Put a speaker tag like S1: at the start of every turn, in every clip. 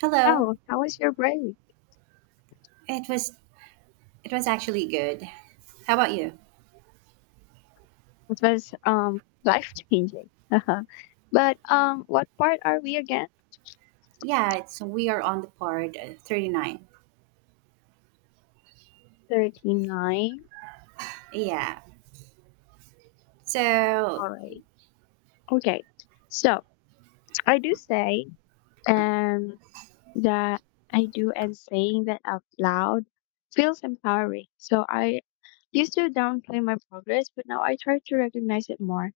S1: Hello.
S2: So, how was your break?
S1: It was it was actually good. How about you?
S2: It was life changing. But what part are we again?
S1: Yeah, it's we are on the part 39.
S2: 39.
S1: Yeah. So,
S2: All right. Okay. So I do say um that I do, and saying that out loud feels empowering. So I used to downplay my progress, but now I try to recognize it more.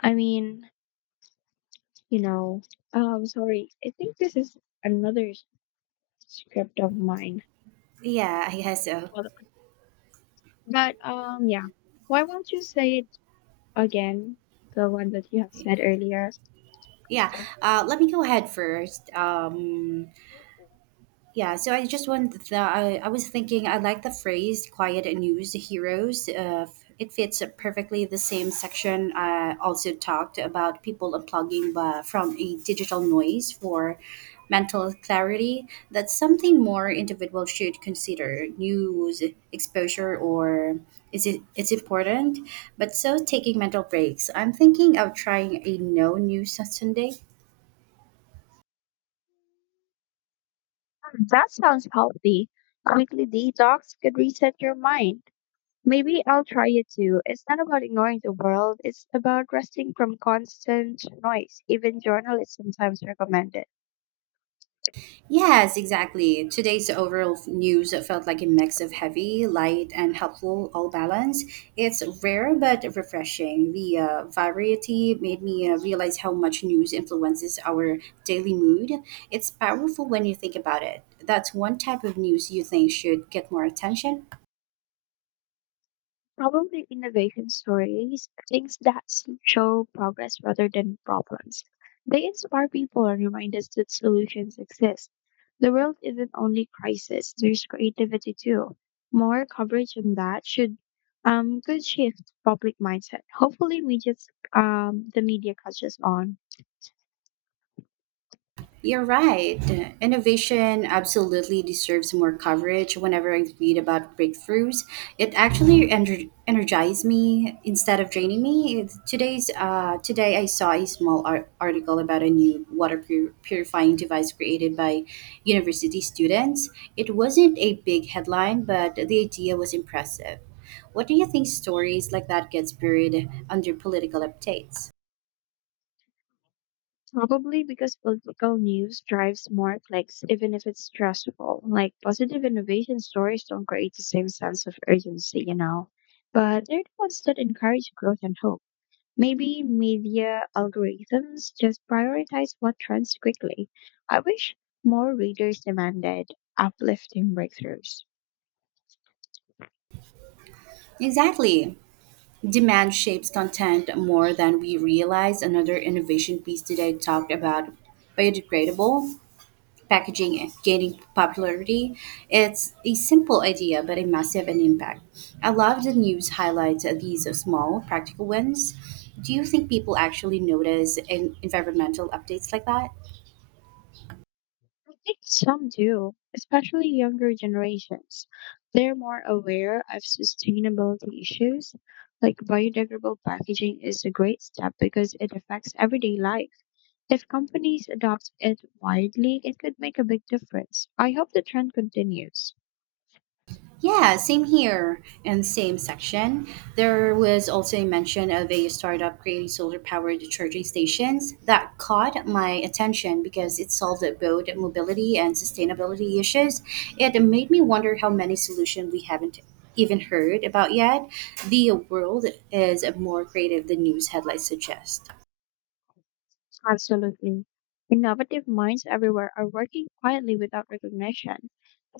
S2: I mean, you know, sorry. I think this is another s- script of mine.
S1: yeah, I guess so.
S2: But yeah. Why won't you say it again? The one that you have said earlier.
S1: Yeah.
S2: Hmm.
S1: Let me go ahead first. Yeah, so I just wanted the I was thinking I like the phrase "quiet and news heroes." It fits perfectly the same section. I also talked about people unplugging from a digital noise for mental clarity. That's something more individual should consider. News exposure or is it's important, but so taking mental breaks. I'm thinking of trying a no news Sunday.
S2: That sounds healthy. A weekly detox could reset your mind. Maybe I'll try it too. It's not about ignoring the world, it's about resting from constant noise. Even journalists sometimes recommend it.
S1: Yes, exactly. Today's overall news felt like a mix of heavy, light, and helpful, all balance. It's rare but refreshing. The variety made me realize how much news influences our daily mood. It's powerful when you think about it. That's one type of news you think should get more attention.
S2: Probably innovation stories, things that show progress rather than problems. They inspire people and remind us that solutions exist. The world isn't only crisis, there's creativity too. More coverage on that should could shift public mindset. Hopefully we just the media catches on.
S1: You're right. Innovation absolutely deserves more coverage. Whenever I read about breakthroughs, it actually energizes me instead of draining me. Today's today, I saw a small article about a new water purifying device created by university students. It wasn't a big headline, but the idea was impressive. What do you think stories like that get buried under political updates?
S2: Probably because political news drives more clicks, even if it's stressful. Like positive innovation stories don't create the same sense of urgency, you know. But they're the ones that encourage growth and hope. Maybe media algorithms just prioritize what trends quickly. I wish more readers demanded uplifting breakthroughs.
S1: Exactly. Demand shapes content more than we realize. Another innovation piece today talked about biodegradable packaging gaining popularity. It's a simple idea, but a massive an impact. I love the news highlights of these small, practical wins. Do you think people actually notice in environmental updates like that?
S2: I think some do, especially younger generations. They're more aware of sustainability issues. Like biodegradable packaging is a great step because it affects everyday life. If companies adopt it widely, it could make a big difference. I hope the trend continues.
S1: Yeah, same here and same section. There was also a mention of a startup creating solar powered charging stations that caught my attention because it solved both mobility and sustainability issues. It made me wonder how many solutions we haven't even heard about yet. The world is more creative than news headlines suggest.
S2: Absolutely. Innovative minds everywhere are working quietly without recognition.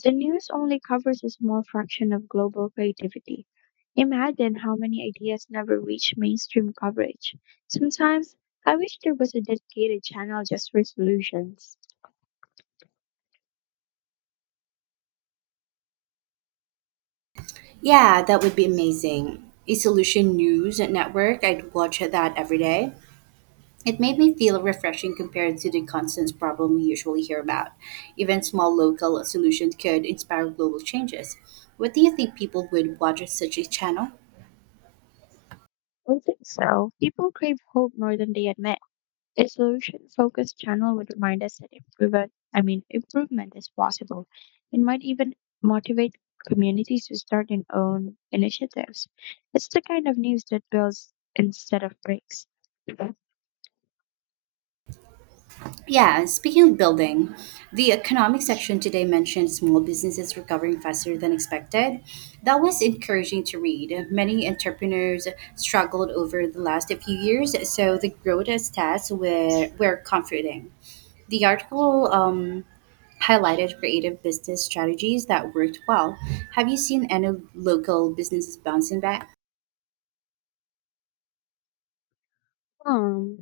S2: The news only covers a small fraction of global creativity. Imagine how many ideas never reach mainstream coverage. Sometimes I wish there was a dedicated channel just for solutions.
S1: Yeah, that would be amazing. A solution news network, I'd watch that every day. It made me feel refreshing compared to the constant problem we usually hear about. Even small local solutions could inspire global changes. What do you think people would watch such a channel?
S2: I think so. People crave hope more than they admit. A solution-focused channel would remind us that improvement is possible. It might even motivate communities to start their own initiatives. It's the kind of news that builds instead of breaks.
S1: Yeah, and speaking of building, the economic section today mentioned small businesses recovering faster than expected. That was encouraging to read. Many entrepreneurs struggled over the last few years, so the growth stats were comforting the article highlighted creative business strategies that worked well. Have you seen any local businesses bouncing back?
S2: Um,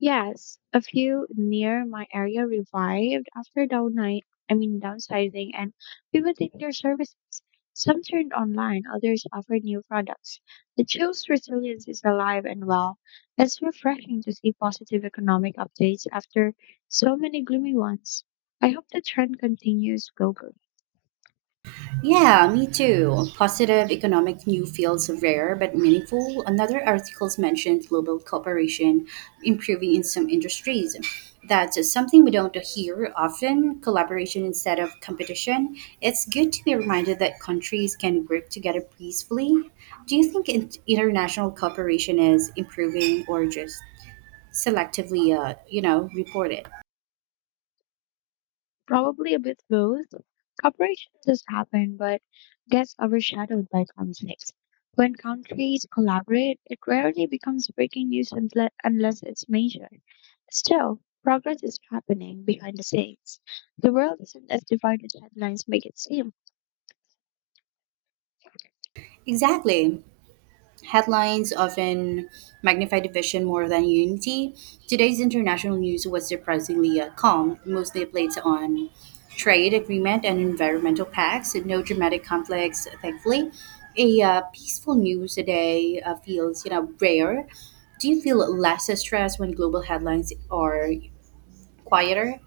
S2: Yes, a few near my area revived after downline, I mean downsizing and pivoting their services. Some turned online, others offered new products. The chill's resilience is alive and well. It's refreshing to see positive economic updates after so many gloomy ones. I hope the trend continues globally.
S1: Yeah, me too. Positive economic new fields are rare but meaningful. Another articles mentioned global cooperation improving in some industries. That's something we don't hear often. Collaboration instead of competition. It's good to be reminded that countries can work together peacefully. Do you think international cooperation is improving or just selectively, you know, reported.
S2: Probably a bit both. Cooperation does happen, but gets overshadowed by conflicts. When countries collaborate, it rarely becomes breaking news unless it's major. Still, progress is happening behind the scenes. The world isn't as divided as headlines make it seem.
S1: Exactly. Headlines often magnify division more than unity. Today's international news was surprisingly calm, mostly plates on trade agreement and environmental pacts, and no dramatic conflicts, thankfully. A peaceful news today feels, you know, rare. Do you feel less stressed when global headlines are quieter?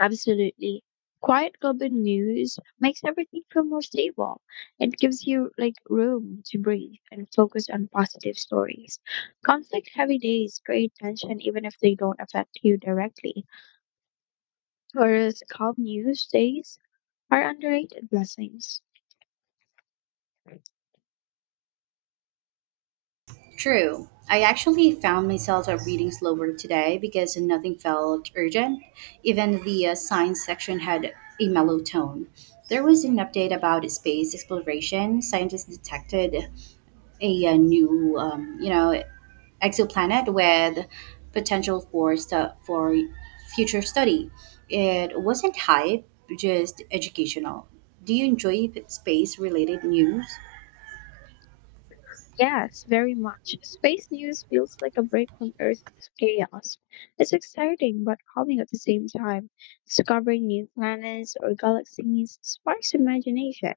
S2: Absolutely. Quiet global news makes everything feel more stable. It gives you like room to breathe and focus on positive stories. Conflict heavy days create tension even if they don't affect you directly. Whereas calm news days are underrated blessings.
S1: True. I actually found myself reading slower today because nothing felt urgent. Even the science section had a mellow tone. There was an update about space exploration. Scientists detected a new, you know, exoplanet with potential for for future study. It wasn't hype, just educational. Do you enjoy space related news?
S2: Yes, very much. Space news feels like a break from Earth's chaos. It's exciting but calming at the same time. Discovering new planets or galaxies sparks imagination.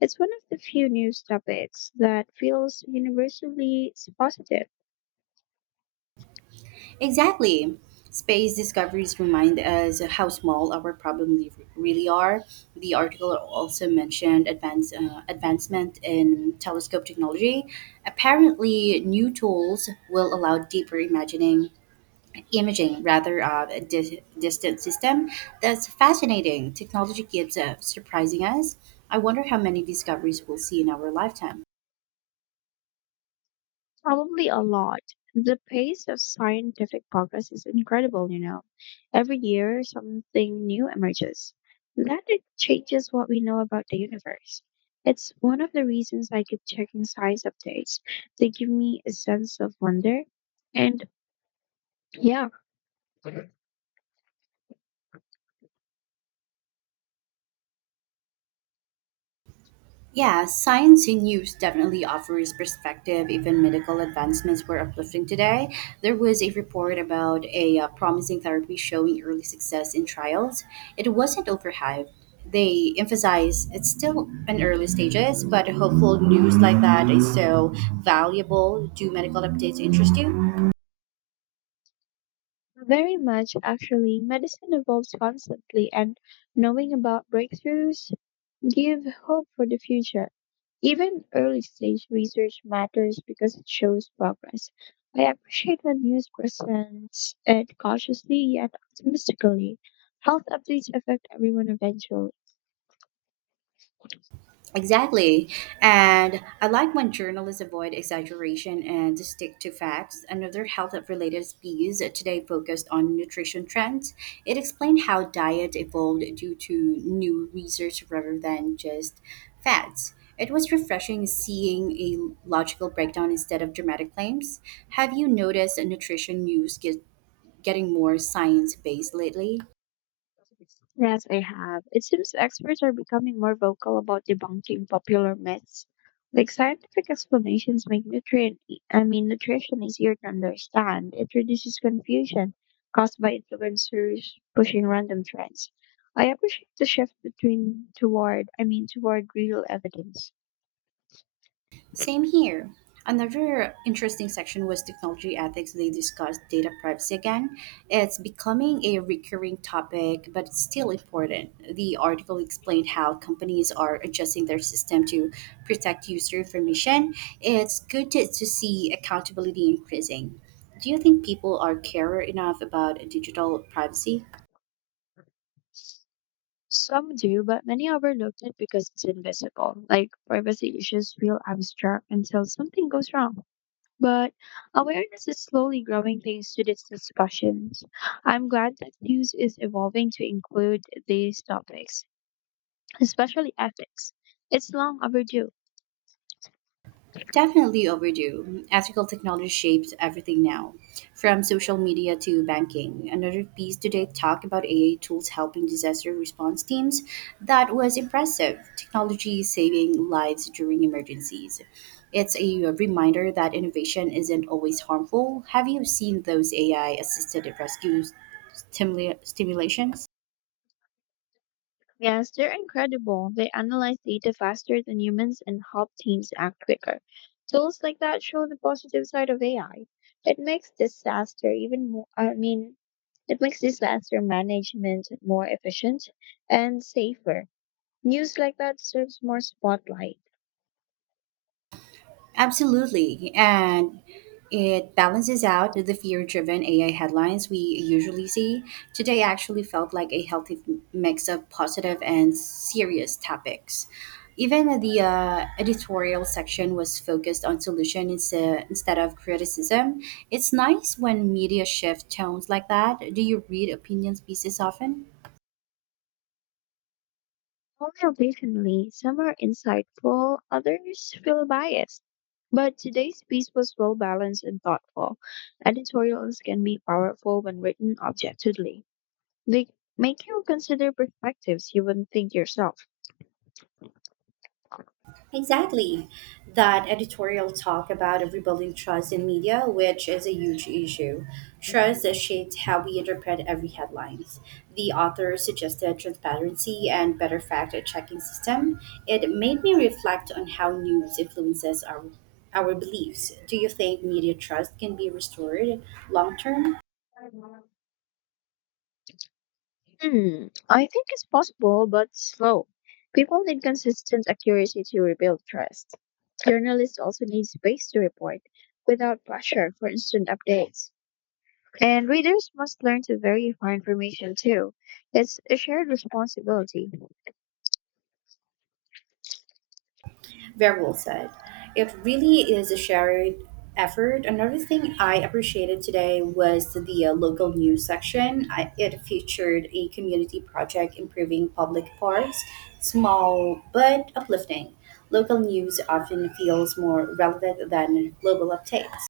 S2: It's one of the few news topics that feels universally positive.
S1: Exactly. Space discoveries remind us how small our problems really are. The article also mentioned advancement in telescope technology. Apparently, new tools will allow imaging rather of a distant system. That's fascinating. Technology keeps surprising us. I wonder how many discoveries we'll see in our lifetime.
S2: Probably a lot. The pace of scientific progress is incredible, you know. Every year, something new emerges. That it changes what we know about the universe. It's one of the reasons I keep checking science updates. They give me a sense of wonder. And yeah,
S1: Yeah, science in news definitely offers perspective. Even medical advancements were uplifting today. There was a report about a promising therapy showing early success in trials. It wasn't overhyped. They emphasize it's still in early stages, but hopeful news like that is so valuable. Do medical updates interest you?
S2: very much actually, medicine evolves constantly, and knowing about breakthroughs give hope for the future. Even early stage research matters because it shows progress. I appreciate when news presents it cautiously yet optimistically. Health updates affect everyone eventually.
S1: Exactly. And I like when journalists avoid exaggeration and stick to facts. Another health related piece today focused on nutrition trends. It explained how diet evolved due to new research rather than just fads. It was refreshing seeing a logical breakdown instead of dramatic claims. Have you noticed nutrition getting more science based lately?
S2: Yes, I have. It seems experts are becoming more vocal about debunking popular myths. Like scientific explanations make nutrient, e- I mean, nutrition easier to understand. It reduces confusion caused by influencers pushing random trends. I appreciate the shift between toward, I mean, toward real evidence.
S1: Same here. Another interesting section was technology ethics. They discussed data privacy again. It's becoming a recurring topic, but it's still important. The article explained how companies are adjusting their system to protect user information. It's good to see accountability increasing. Do you think people are care enough about digital privacy?
S2: Some do, but many overlooked it because it's invisible. Like privacy issues feel abstract until something goes wrong. But awareness is slowly growing thanks to these discussions. I'm glad that news is evolving to include these topics, especially ethics. It's long overdue.
S1: Definitely overdue. Ethical technology shapes everything now, from social media to banking. Another piece today talked about AI tools helping disaster response teams. That was impressive. Technology is saving lives during emergencies. It's a reminder that innovation isn't always harmful. Have you seen those AI assisted rescue stimulations?
S2: Yes, they're incredible. They analyze data faster than humans and help teams act quicker. Tools like that show the positive side of AI. It makes disaster even more, I mean, it makes disaster management more efficient and safer. News like that deserves more spotlight.
S1: Absolutely. And it balances out the fear driven AI headlines we usually see. Today actually felt like a healthy mix of positive and serious topics. Even the editorial section was focused on solution instead of criticism. It's nice when media shift tones like that. Do you read opinions pieces often?
S2: Only occasionally, some are insightful, others feel biased. But today's piece was well balanced and thoughtful. Editorials can be powerful when written objectively. They make you consider perspectives you wouldn't think yourself.
S1: Exactly. That editorial talk about rebuilding trust in media, which is a huge issue. Trust has shaped how we interpret every headlines. The author suggested transparency and better fact-checking system. It made me reflect on how news influences our beliefs. Do you think media trust can be restored long term?
S2: Hmm, I think it's possible, but slow. People need consistent accuracy to rebuild trust. Journalists also need space to report without pressure for instant updates. And readers must learn to verify information too. It's a shared responsibility.
S1: Very well said. It really is a shared effort. Another thing I appreciated today was the local news section. It featured a community project improving public parks, small but uplifting. Local news often feels more relevant than global updates.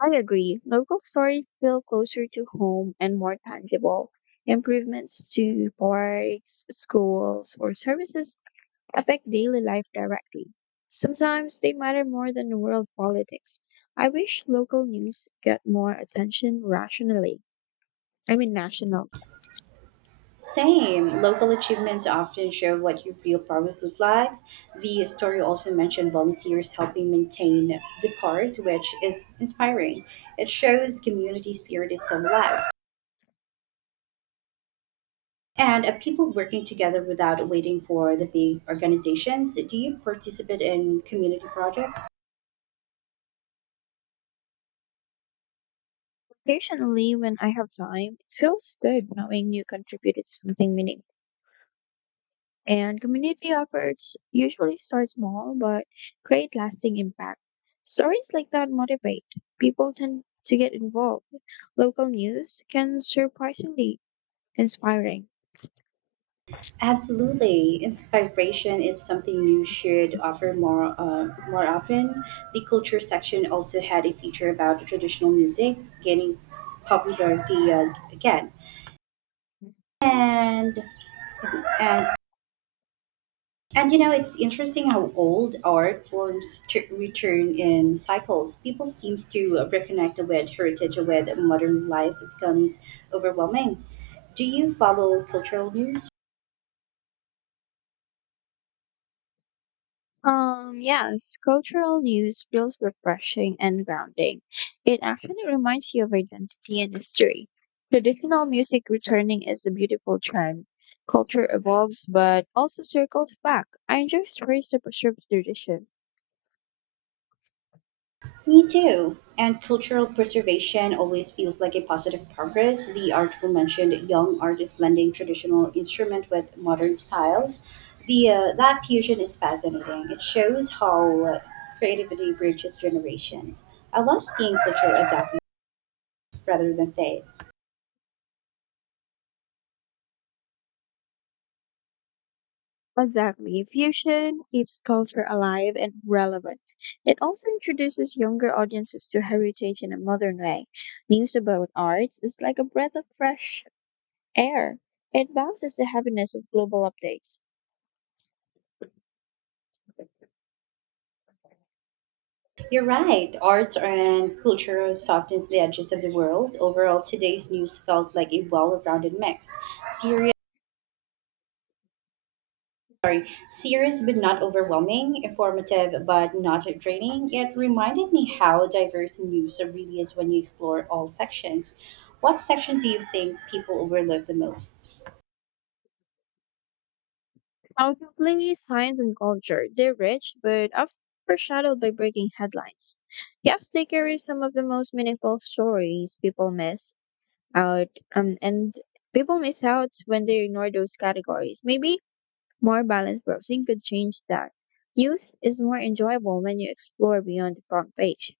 S2: I agree. Local stories feel closer to home and more tangible. Improvements to parks, schools, or services affect daily life directly. Sometimes they matter more than world politics. I wish local news get more attention national.
S1: Same. Local achievements often show what your real progress look like. The story also mentioned volunteers helping maintain the cars, which is inspiring. It shows community spirit is still alive. And people working together without waiting for the big organizations. Do you participate in community projects?
S2: Occasionally, when I have time, it feels good knowing you contributed something meaningful. And community efforts usually start small but create lasting impact. Stories like that motivate. People tend to get involved. Local news can surprisingly inspiring.
S1: Absolutely. Inspiration is something you should offer more often. The culture section also had a feature about traditional music gaining popularity again. And and and you know it's interesting how old art forms return in cycles. People seems to reconnect with heritage with modern life. It becomes overwhelming. Do you follow cultural news?
S2: Yes, cultural news feels refreshing and grounding. It actually reminds you of identity and history. Traditional music returning is a beautiful trend. Culture evolves but also circles back. I enjoy stories that preserve tradition.
S1: Me too. And cultural preservation always feels like a positive progress. The article mentioned young artists blending traditional instrument with modern styles. The that fusion is fascinating. It shows how creativity bridges generations. I love seeing culture adapt rather than fade.
S2: Exactly. Fusion keeps culture alive and relevant. It also introduces younger audiences to heritage in a modern way. News about arts is like a breath of fresh air. It balances the heaviness of global updates.
S1: You're right. Arts and culture softens the edges of the world. Overall, today's news felt like a well-rounded mix. Syria Serious but not overwhelming, informative but not draining, it reminded me how diverse news really is when you explore all sections. What section do you think people overlook the most?
S2: Outwardly, science and culture, they're rich, but often overshadowed by breaking headlines. Yes, they carry some of the most meaningful stories out, um, and people miss out when they ignore those categories. Maybe more balanced browsing could change that. News is more enjoyable when you explore beyond the front page.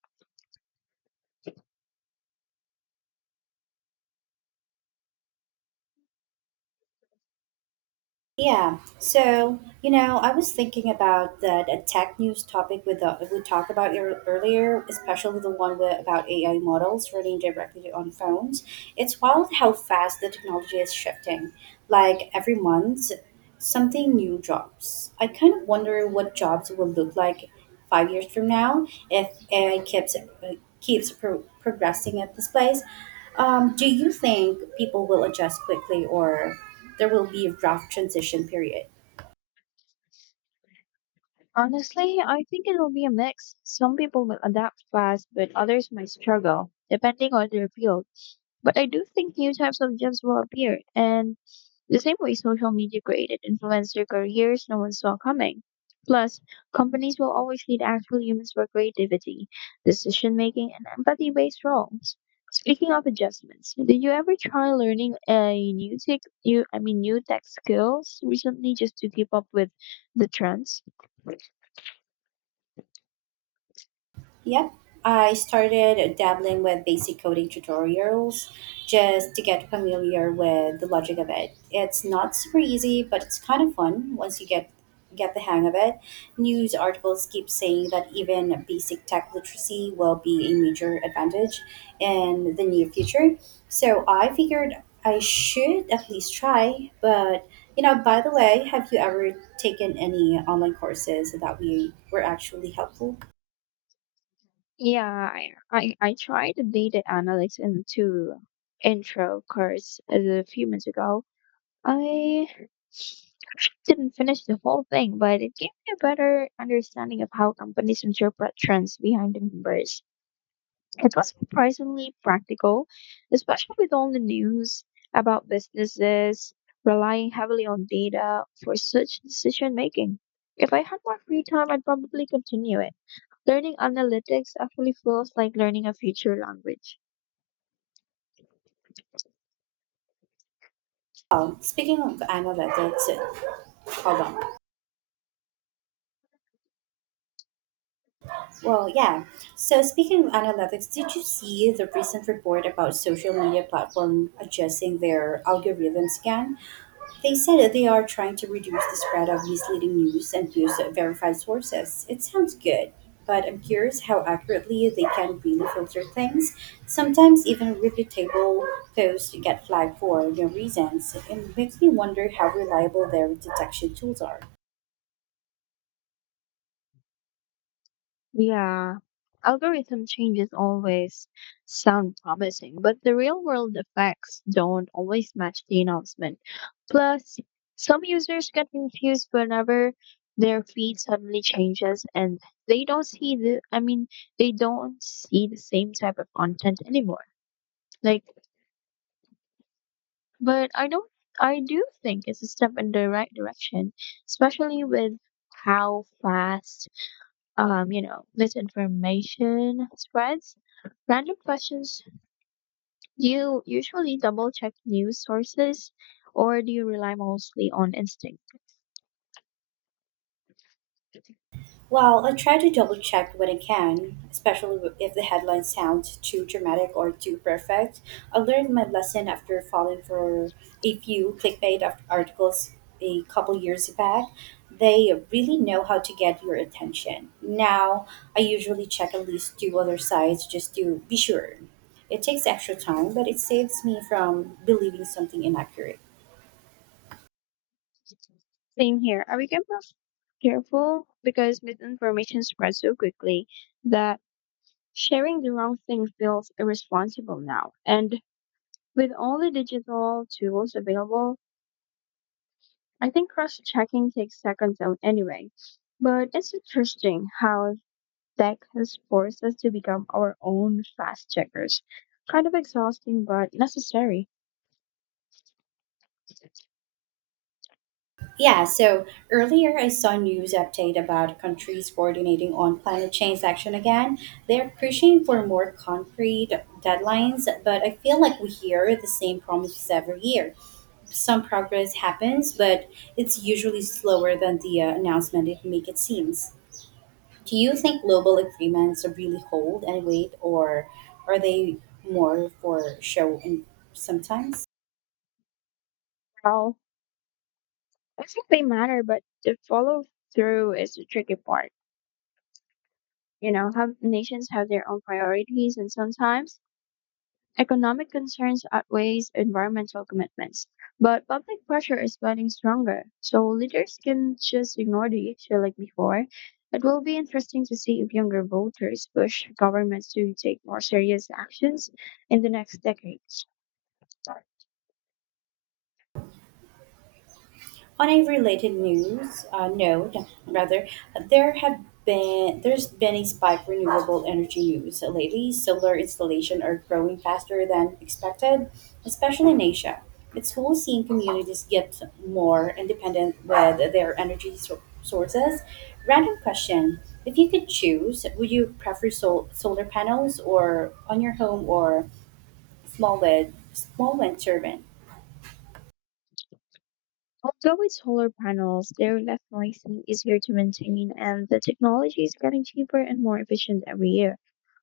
S1: Yeah, so you know, I was thinking about that tech news topic with the, we talked about earlier, especially the one with, about AI models running directly on phones. It's wild how fast the technology is shifting. Like every month, something new jobs. I kind of wonder what jobs will look like 5 years from now if AI keeps progressing at this place. Do you think people will adjust quickly, or there will be a rough transition period?
S2: Honestly, I think it will be a mix. Some people will adapt fast, but others might struggle, depending on their field. But I do think new types of jobs will appear, and the same way social media created influencer careers no one saw coming. Plus, companies will always need actual humans for creativity, decision making, and empathy based roles. Speaking of adjustments, did you ever try learning a new tech, new, I mean, new tech skills recently just to keep up with the trends?
S1: Yep, I started dabbling with basic coding tutorials just to get familiar with the logic of it. It's not super easy, but it's kind of fun once you get the hang of it. News articles keep saying that even basic tech literacy will be a major advantage in the near future. So I figured I should at least try, but you know, by the way, have you ever taken any online courses that we were actually helpful?
S2: Yeah, I tried data analytics into intro course a few months ago. I didn't finish the whole thing, but it gave me a better understanding of how companies interpret trends behind the numbers. It was surprisingly practical, especially with all the news about businesses relying heavily on data for such decision making. If I had more free time, I'd probably continue it. Learning analytics actually feels like learning a future language.
S1: Oh, speaking of analytics, hold on. Well, yeah. So, speaking of analytics, did you see the recent report about social media platform adjusting their algorithms again? They said that they are trying to reduce the spread of misleading news and use verified sources. It sounds good, but I'm curious how accurately they can really filter things. Sometimes even reputable posts get flagged for no reasons. It makes me wonder how reliable their detection tools are.
S2: Yeah, algorithm changes always sound promising, but the real world effects don't always match the announcement. Plus, some users get confused whenever their feed suddenly changes and they don't see the, I mean, they don't see the same type of content anymore. Like, but I don't, I do think it's a step in the right direction, especially with how fast misinformation spreads. Random questions. Do you usually double check news sources or do you rely mostly on instinct?
S1: Well, I try to double check when I can, especially if the headline sounds too dramatic or too perfect. I learned my lesson after falling for a few clickbait articles a couple years back. They really know how to get your attention. Now, I usually check at least two other sites just to be sure. It takes extra time, but it saves me from believing something inaccurate.
S2: Same here. I became more careful because misinformation spreads so quickly that sharing the wrong thing feels irresponsible now. And with all the digital tools available, I think cross checking takes seconds out anyway. But it's interesting how tech has forced us to become our own fast checkers. Kind of exhausting, but necessary.
S1: Yeah, so earlier I saw news update about countries coordinating on climate change action again. They're pushing for more concrete deadlines, but I feel like we hear the same promises every year. Some progress happens, but it's usually slower than the announcement it make it seems. Do you think global agreements really hold and weight, or are they more for show and sometimes?
S2: Well, I think they matter, but the follow through is the tricky part. You know, have nations have their own priorities, and sometimes economic concerns outweighs environmental commitments, but public pressure is getting stronger, so leaders can just ignore the issue like before. It will be interesting to see if younger voters push governments to take more serious actions in the next decades.
S1: On a related news note, rather, there have there's been a spike in renewable energy news lately. Solar installations are growing faster than expected, especially in Asia. It's cool seeing communities get more independent with their energy sources. Random question: if you could choose, would you prefer solar panels or on your home or small wind turbine?
S2: Although with solar panels, they're less noisy, easier to maintain, and the technology is getting cheaper and more efficient every year.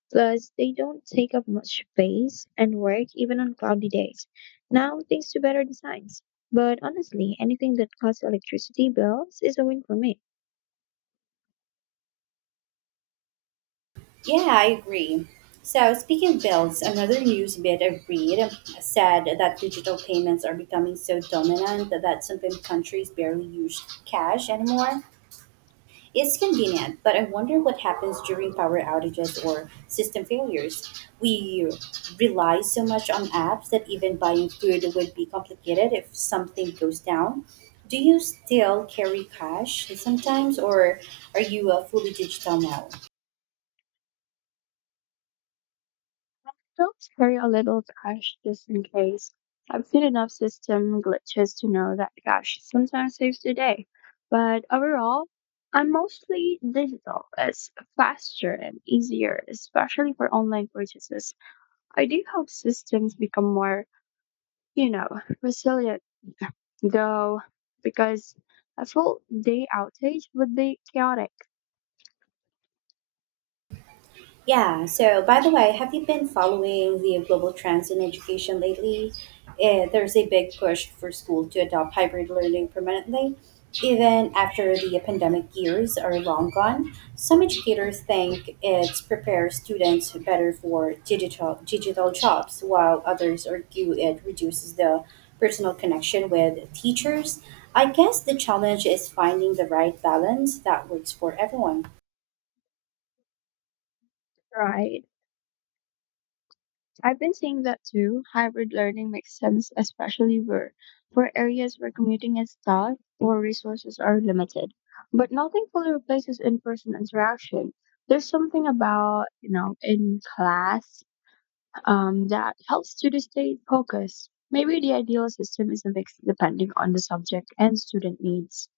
S2: Plus, they don't take up much space and work even on cloudy days. Now, thanks to better designs. But honestly, anything that cuts electricity bills is a win for me.
S1: Yeah, I agree. So, speaking of bills, another news bit I read said that digital payments are becoming so dominant that some countries barely use cash anymore. It's convenient, but I wonder what happens during power outages or system failures. We rely so much on apps that even buying food would be complicated if something goes down. Do you still carry cash sometimes, or are you fully digital now?
S2: Helps carry a little cash just in case. I've seen enough system glitches to know that cash sometimes saves the day. But overall, I'm mostly digital. It's faster and easier, especially for online purchases. I do hope systems become more, you know, resilient though, because a full day outage would be chaotic,
S1: Yeah, so by the way, have you been following the global trends in education lately? There's a big push for school to adopt hybrid learning permanently. Even after the pandemic years are long gone, some educators think it prepares students better for digital jobs, while others argue it reduces the personal connection with teachers. I guess the challenge is finding the right balance that works for everyone.
S2: right? I've been seeing that too. Hybrid learning makes sense, especially where for areas where commuting is tough or resources are limited. But nothing fully replaces in-person interaction. There's something about, you know, in class that helps students stay focused. Maybe the ideal system is a mix depending on the subject and student needs.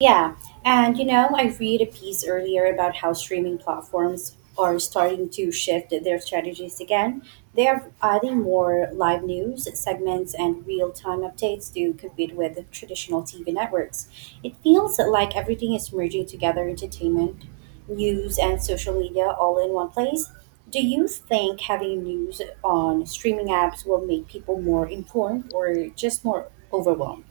S1: Yeah, and you know, I read a piece earlier about how streaming platforms are starting to shift their strategies again. They are adding more live news segments and real time updates to compete with the traditional TV networks. It feels like everything is merging together entertainment, news, and social media all in one place. Do you think having news on streaming apps will make people more informed or just more overwhelmed?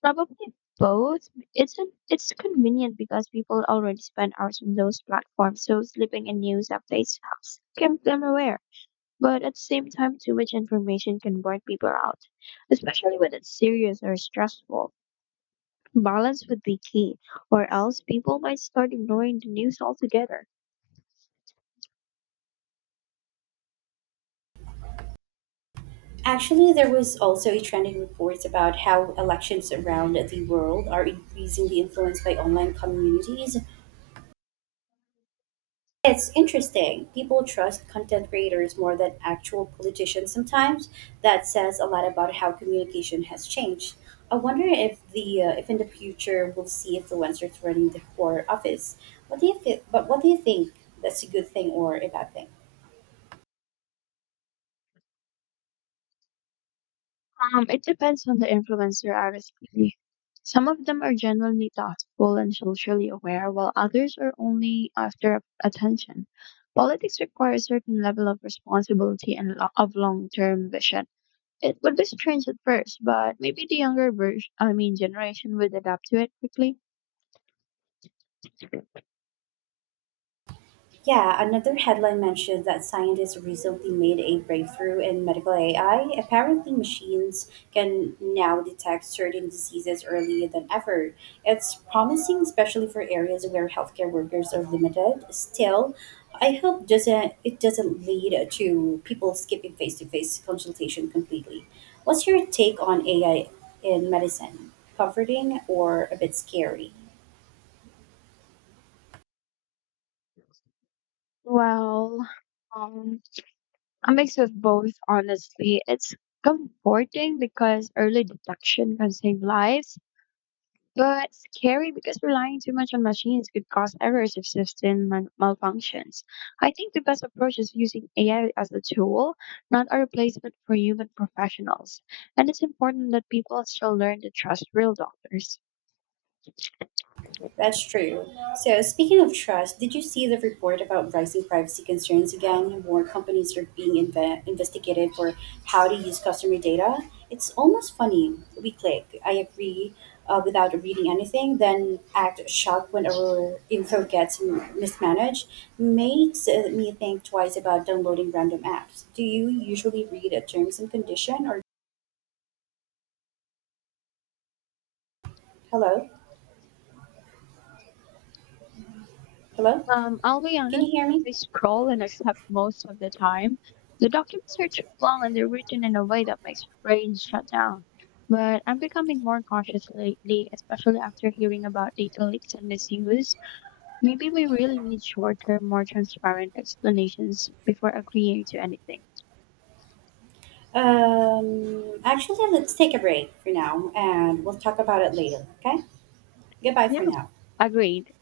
S2: Probably both. It's convenient because people already spend hours on those platforms, so slipping in news updates helps keep them aware. But at the same time, too much information can burn people out, especially when it's serious or stressful. Balance would be key, or else people might start ignoring the news altogether.
S1: Actually, there was also a trending report about how elections around the world are increasingly influenced by online communities. It's interesting. People trust content creators more than actual politicians sometimes. That says a lot about how communication has changed. I wonder if the if in the future we'll see influencers running the core office. What do you think? But what do you think? That's a good thing or a bad thing?
S2: It depends on the influencer, honestly. Some of them are genuinely thoughtful and socially aware, while others are only after attention. Politics requires a certain level of responsibility and lo- of long-term vision. It would be strange at first, but maybe the younger version, I mean, generation would adapt to it quickly.
S1: Yeah, another headline mentioned that scientists recently made a breakthrough in medical AI. Apparently, machines can now detect certain diseases earlier than ever. It's promising, especially for areas where healthcare workers are limited. Still, I hope doesn't it doesn't lead to people skipping face-to-face consultation completely. What's your take on AI in medicine? Comforting or a bit scary?
S2: Well, um, a mix of both, honestly. It's comforting because early detection can save lives. But scary because relying too much on machines could cause errors if system malfunctions. I think the best approach is using AI as a tool, not a replacement for human professionals. And it's important that people still learn to trust real doctors.
S1: That's true. So, speaking of trust, did you see the report about rising privacy concerns again? More companies are being investigated for how to use customer data. It's almost funny. We click, I agree, without reading anything, then act shocked when our info gets mismanaged. Makes me think twice about downloading random apps. Do you usually read a terms and condition or hello? Hello?
S2: I'll be
S1: Can
S2: honest,
S1: you hear me?
S2: I scroll and accept most of the time. The documents are too long and they're written in a way that makes your brain shut down. But I'm becoming more cautious lately, especially after hearing about data leaks and misuse. Maybe we really need shorter, more transparent explanations before agreeing to anything.
S1: Actually, let's take a break for now and we'll talk about it later. Okay? Goodbye for
S2: Yeah.
S1: now.
S2: Agreed.